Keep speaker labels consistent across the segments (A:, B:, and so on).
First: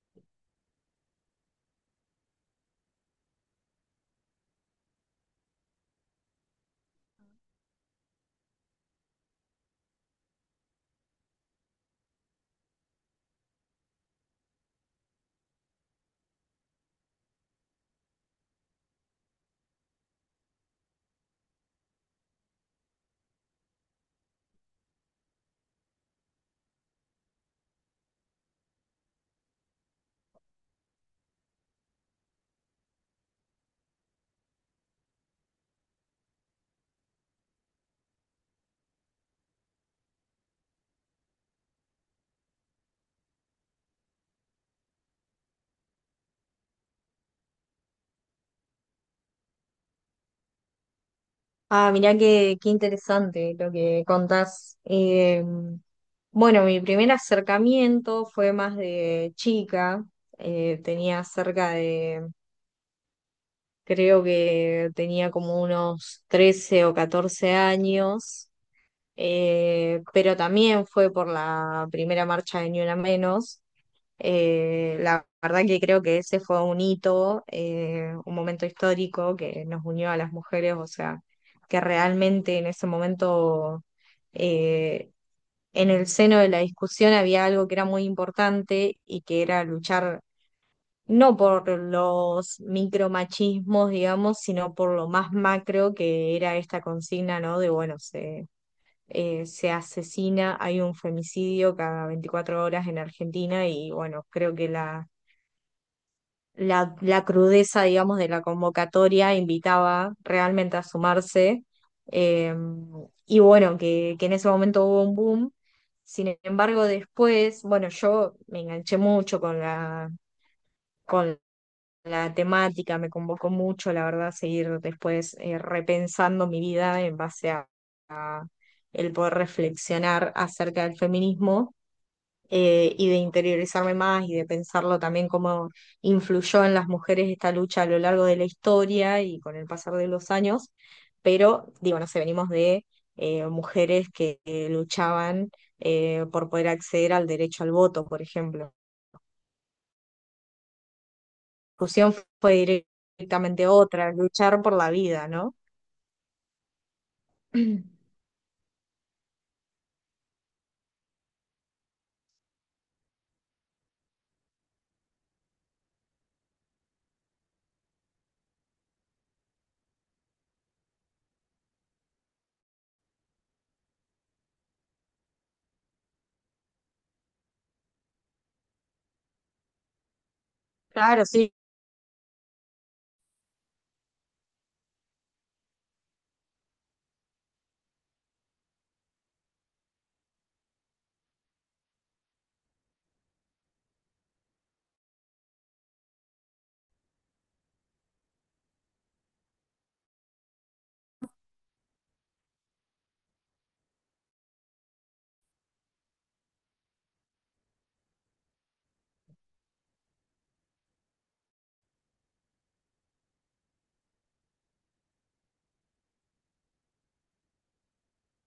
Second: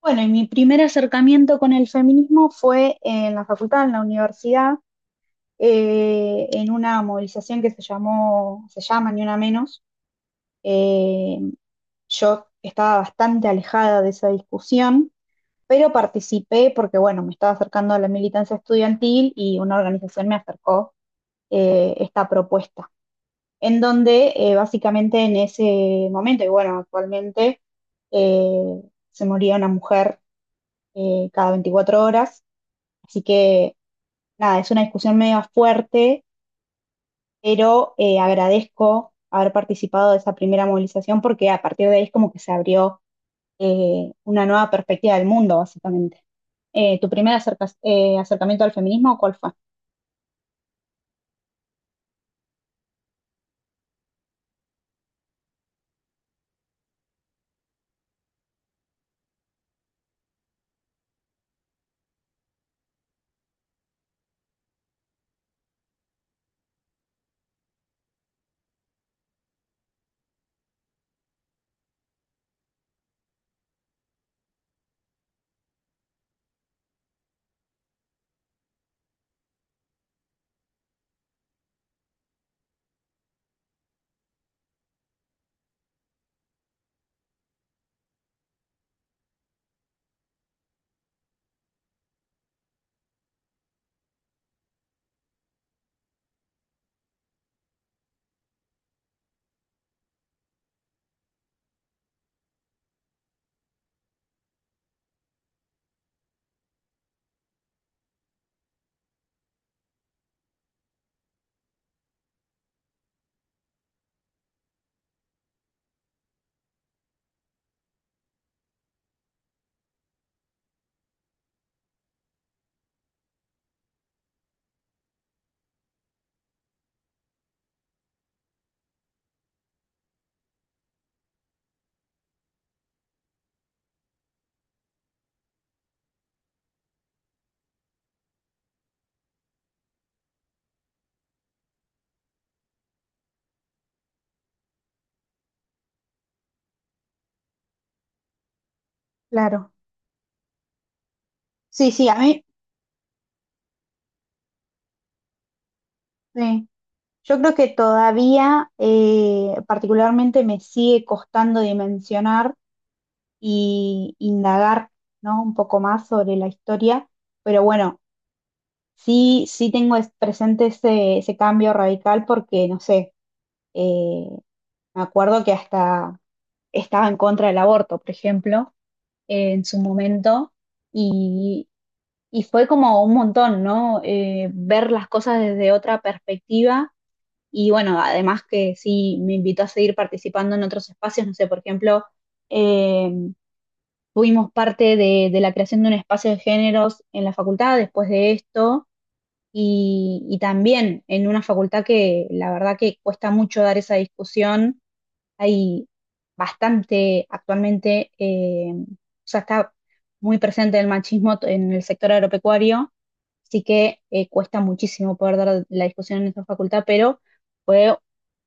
A: Bueno, y mi primer acercamiento con el feminismo fue en la facultad, en la universidad, en una movilización que se llama Ni Una Menos. Eh, yo estaba bastante alejada de esa discusión, pero participé porque, bueno, me estaba acercando a la militancia estudiantil y una organización me acercó esta propuesta, en donde básicamente en ese momento, y bueno, actualmente eh, se moría una mujer cada 24 horas. Así que nada, es una discusión medio fuerte, pero agradezco haber participado de esa primera movilización porque a partir de ahí es como que se abrió una nueva perspectiva del mundo, básicamente. ¿Tu primer acercamiento al feminismo, cuál fue?
B: Ah, mirá qué interesante lo que contás. Bueno, mi primer acercamiento fue más de chica. Eh, tenía cerca de, creo que tenía como unos 13 o 14 años. Pero también fue por la primera marcha de Ni Una Menos. La verdad que creo que ese fue un hito, un momento histórico que nos unió a las mujeres, o sea, que realmente en ese momento, eh, en el seno de la discusión había algo que era muy importante y que era luchar no por los micromachismos, digamos, sino por lo más macro que era esta consigna, ¿no? De, bueno, se asesina, hay un femicidio cada 24 horas en Argentina. Y bueno, creo que la crudeza, digamos, de la convocatoria invitaba realmente a sumarse. eh, y bueno, que en ese momento hubo un boom. Sin embargo, después, bueno, yo me enganché mucho con con la temática, me convocó mucho, la verdad, seguir después repensando mi vida en base a el poder reflexionar acerca del feminismo y de interiorizarme más y de pensarlo también cómo influyó en las mujeres esta lucha a lo largo de la historia y con el pasar de los años. Pero digo, no sé, venimos de mujeres que luchaban por poder acceder al derecho al voto, por ejemplo. La
A: Claro. Sí, sí, a
B: discusión
A: mí,
B: fue directamente otra, luchar por la vida, ¿no?
A: eh, yo creo que todavía particularmente me sigue costando dimensionar y indagar, ¿no? Un poco más sobre la historia, pero bueno, sí, sí tengo presente ese cambio radical porque, no sé, eh, me acuerdo que hasta estaba en contra del aborto, por ejemplo, en su momento,
B: Claro, sí,
A: y, y fue como un montón, ¿no? Ver las cosas desde otra perspectiva y bueno, además que sí me invitó a seguir participando en otros espacios, no sé, por ejemplo, eh, fuimos parte de la creación de un espacio de géneros en la facultad después de esto y también en una facultad que la verdad que cuesta mucho dar esa discusión. Hay bastante actualmente, o sea, está muy presente el machismo en el sector agropecuario, así que cuesta muchísimo poder dar la discusión en esta facultad, pero fue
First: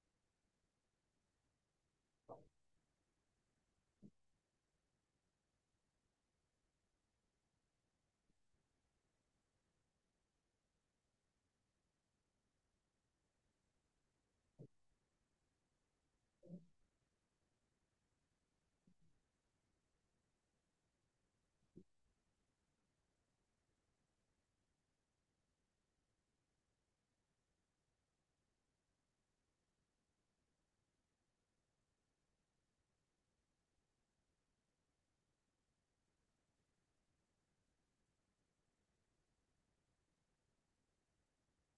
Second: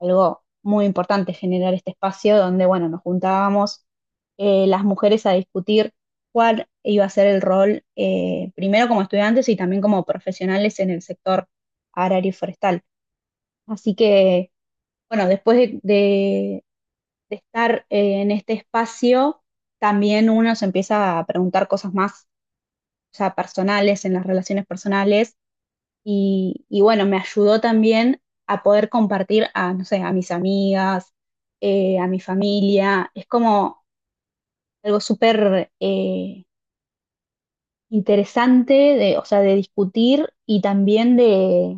A: algo muy importante generar este espacio donde, bueno, nos juntábamos las mujeres a discutir cuál iba a ser el rol, primero como estudiantes y también como profesionales en el sector agrario y forestal. Así que, bueno, después de estar en este espacio, también uno se empieza a preguntar cosas más, ya personales, en las relaciones personales. Y bueno, me ayudó también a poder compartir a, no sé, a mis amigas, a mi familia. Es como algo súper interesante, de, o sea, de discutir y también de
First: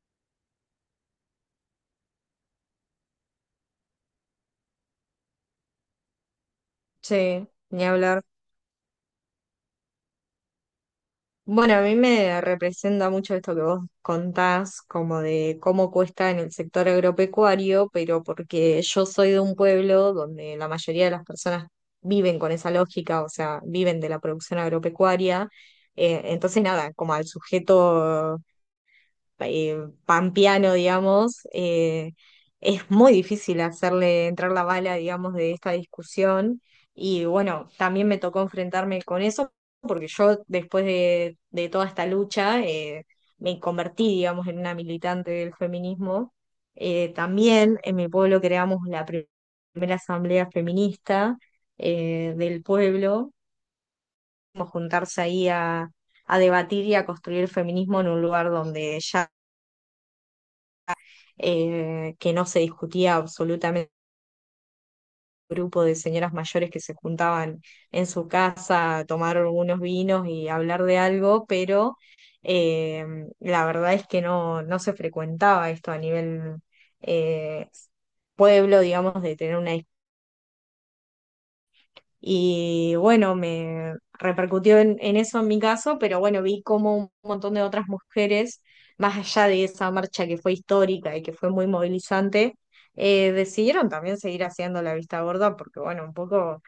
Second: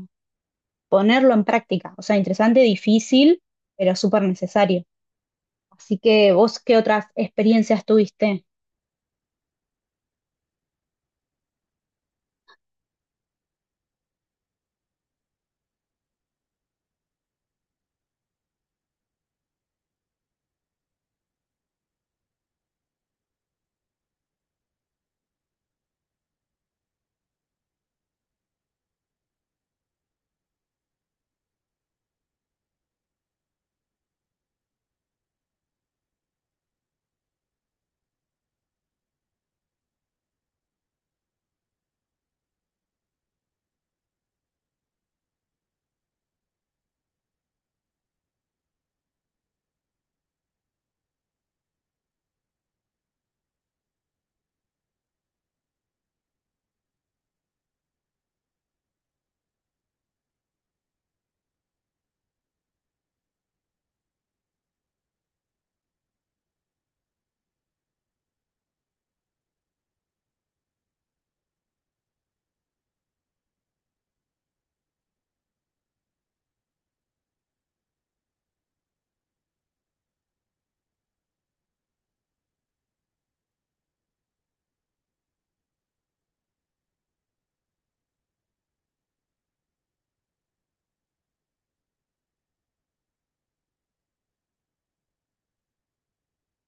A: ponerlo en práctica. O sea, interesante, difícil, pero súper necesario. Así que vos, ¿qué otras
B: sí, ni
A: experiencias
B: hablar.
A: tuviste?
B: Bueno, a mí me representa mucho esto que vos contás, como de cómo cuesta en el sector agropecuario, pero porque yo soy de un pueblo donde la mayoría de las personas viven con esa lógica, o sea, viven de la producción agropecuaria. Entonces, nada, como al sujeto eh, pampeano, digamos, es muy difícil hacerle entrar la bala, digamos, de esta discusión. Y bueno, también me tocó enfrentarme con eso, porque yo después de toda esta lucha me convertí, digamos, en una militante del feminismo. También en mi pueblo creamos la primera asamblea feminista del pueblo, como juntarse ahí a debatir y a construir feminismo en un lugar donde ya que no se discutía absolutamente grupo de señoras mayores que se juntaban en su casa a tomar unos vinos y hablar de algo. Pero eh, la verdad es que no, no se frecuentaba esto a nivel eh, pueblo, digamos, de tener una. Y bueno, me repercutió en, eso en mi caso, pero bueno, vi cómo un montón de otras mujeres, más allá de esa marcha que fue histórica y que fue muy movilizante, decidieron también seguir haciendo la vista gorda, porque bueno, un poco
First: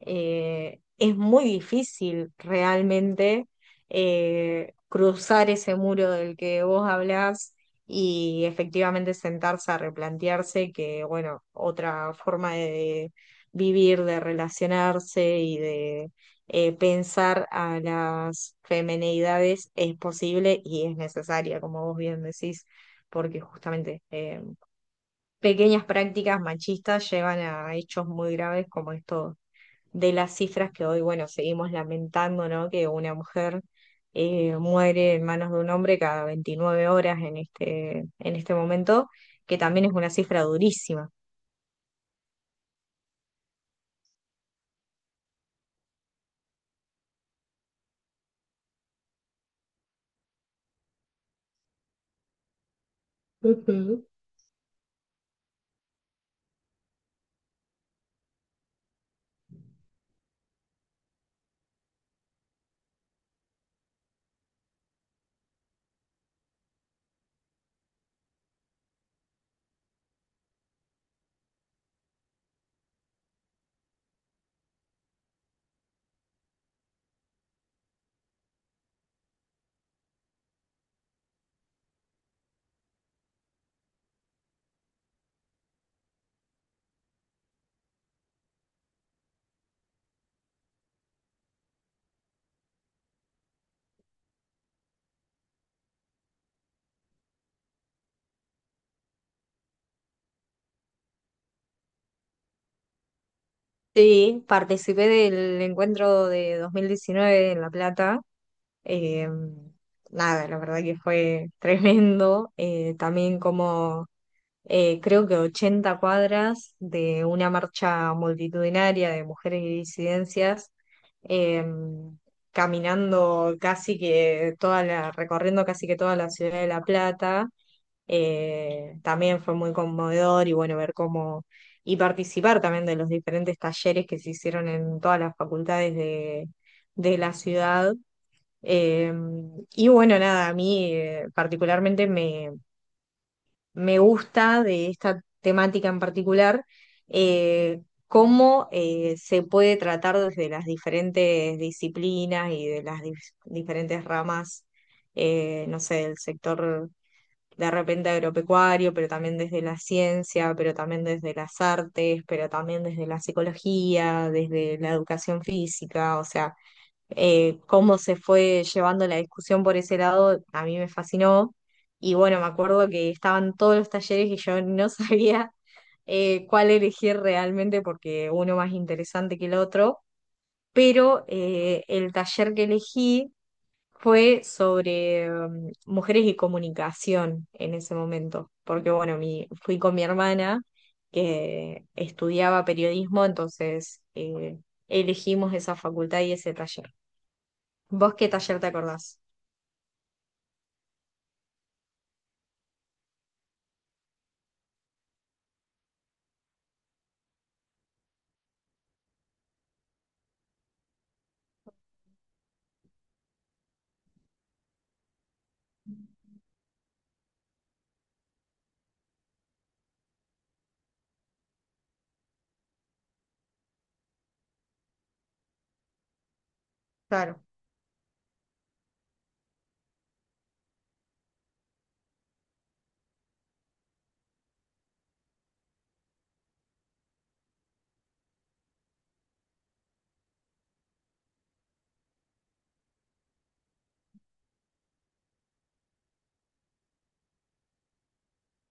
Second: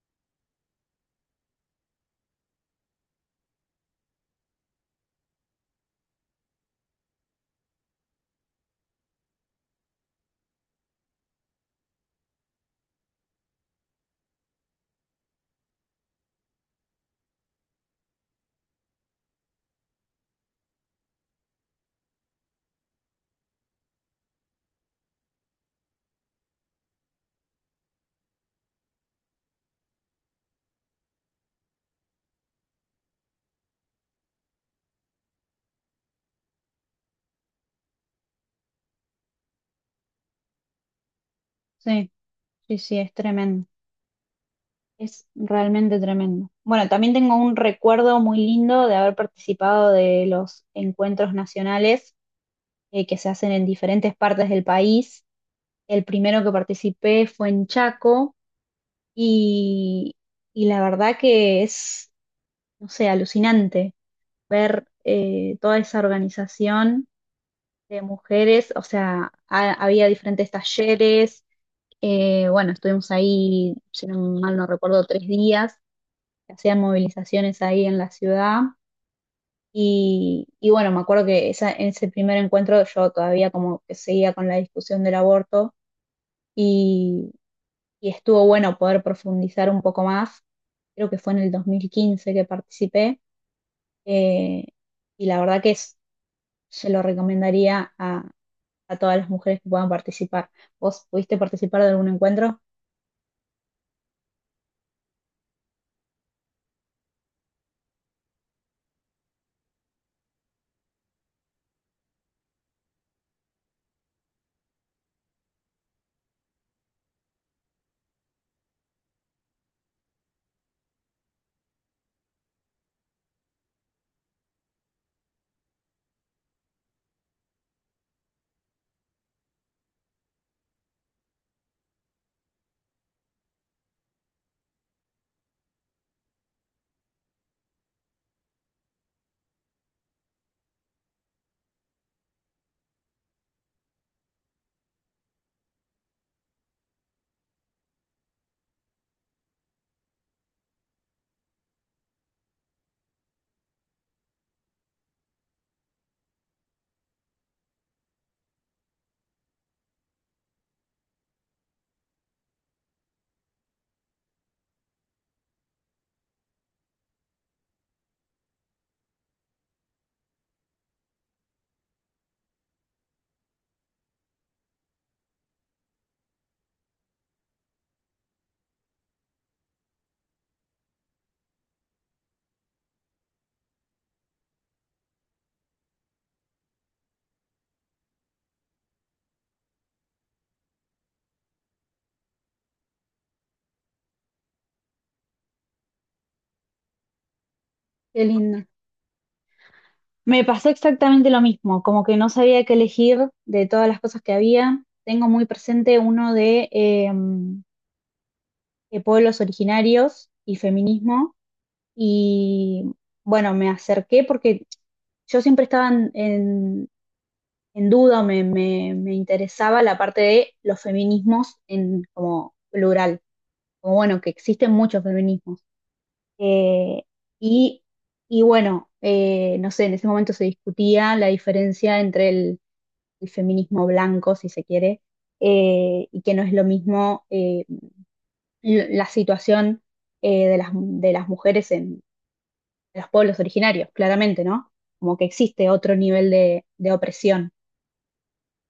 B: es muy difícil realmente cruzar ese muro del que vos hablás y efectivamente sentarse a replantearse que, bueno, otra forma de vivir, de relacionarse y de pensar a las femenidades es posible y es necesaria, como vos bien decís, porque justamente pequeñas prácticas machistas llevan a hechos muy graves como estos, de las cifras que hoy, bueno, seguimos lamentando, ¿no? Que una mujer muere en manos de un hombre cada 29 horas en este momento, que también es una cifra durísima.
A: Sí. Sí, sí, es tremendo, es realmente tremendo. Bueno, también tengo un recuerdo muy lindo de haber participado de los encuentros nacionales que se hacen en
B: Ujú.
A: diferentes partes del país. El primero que participé fue en Chaco y, y la verdad que es, no sé, alucinante ver toda esa organización de mujeres, o sea, había diferentes talleres, bueno, estuvimos ahí, si no mal no recuerdo, 3 días que hacían movilizaciones ahí en la ciudad. Y bueno, me acuerdo que esa, en ese primer encuentro yo todavía como que seguía con la discusión del aborto y, y estuvo bueno poder profundizar un poco más. Creo que fue en el 2015 que participé, eh, y la verdad que se lo recomendaría a todas las mujeres que puedan participar. ¿Vos pudiste participar de algún encuentro?
B: Sí, participé del encuentro de 2019 en La Plata. eh, Nada, la verdad que fue tremendo. También como creo que 80 cuadras de una marcha multitudinaria de mujeres y disidencias, eh, caminando casi que recorriendo casi que toda la ciudad de La Plata. También fue muy conmovedor y bueno, ver cómo, y participar también de los diferentes talleres que se hicieron en todas las facultades de la ciudad. Eh, y bueno, nada, a mí particularmente me gusta de esta temática en particular, eh, cómo se puede tratar desde las diferentes disciplinas y de las diferentes ramas, no sé, del sector de repente agropecuario, pero también desde la ciencia, pero también desde las artes, pero también desde la psicología, desde la educación física, o sea cómo se fue llevando la discusión por ese lado, a mí me fascinó. Y bueno, me acuerdo que estaban todos los talleres y yo no sabía cuál elegir realmente porque uno más interesante que el otro, pero el taller que elegí fue sobre mujeres y comunicación en ese momento, porque bueno, fui con mi hermana que estudiaba periodismo, entonces elegimos esa facultad y ese taller. ¿Vos
A: Qué
B: qué taller
A: lindo.
B: te acordás?
A: Me pasó exactamente lo mismo, como que no sabía qué elegir de todas las cosas que había. Tengo muy presente uno de pueblos originarios y feminismo. Y bueno, me acerqué porque yo siempre estaba en duda, me interesaba la parte de los feminismos en como plural, como bueno, que existen muchos feminismos. Eh,
B: Claro.
A: y, y bueno, no sé, en ese momento se discutía la diferencia entre el feminismo blanco, si se quiere, y que no es lo mismo la situación de las mujeres en los pueblos originarios, claramente, ¿no? Como que existe otro nivel de opresión.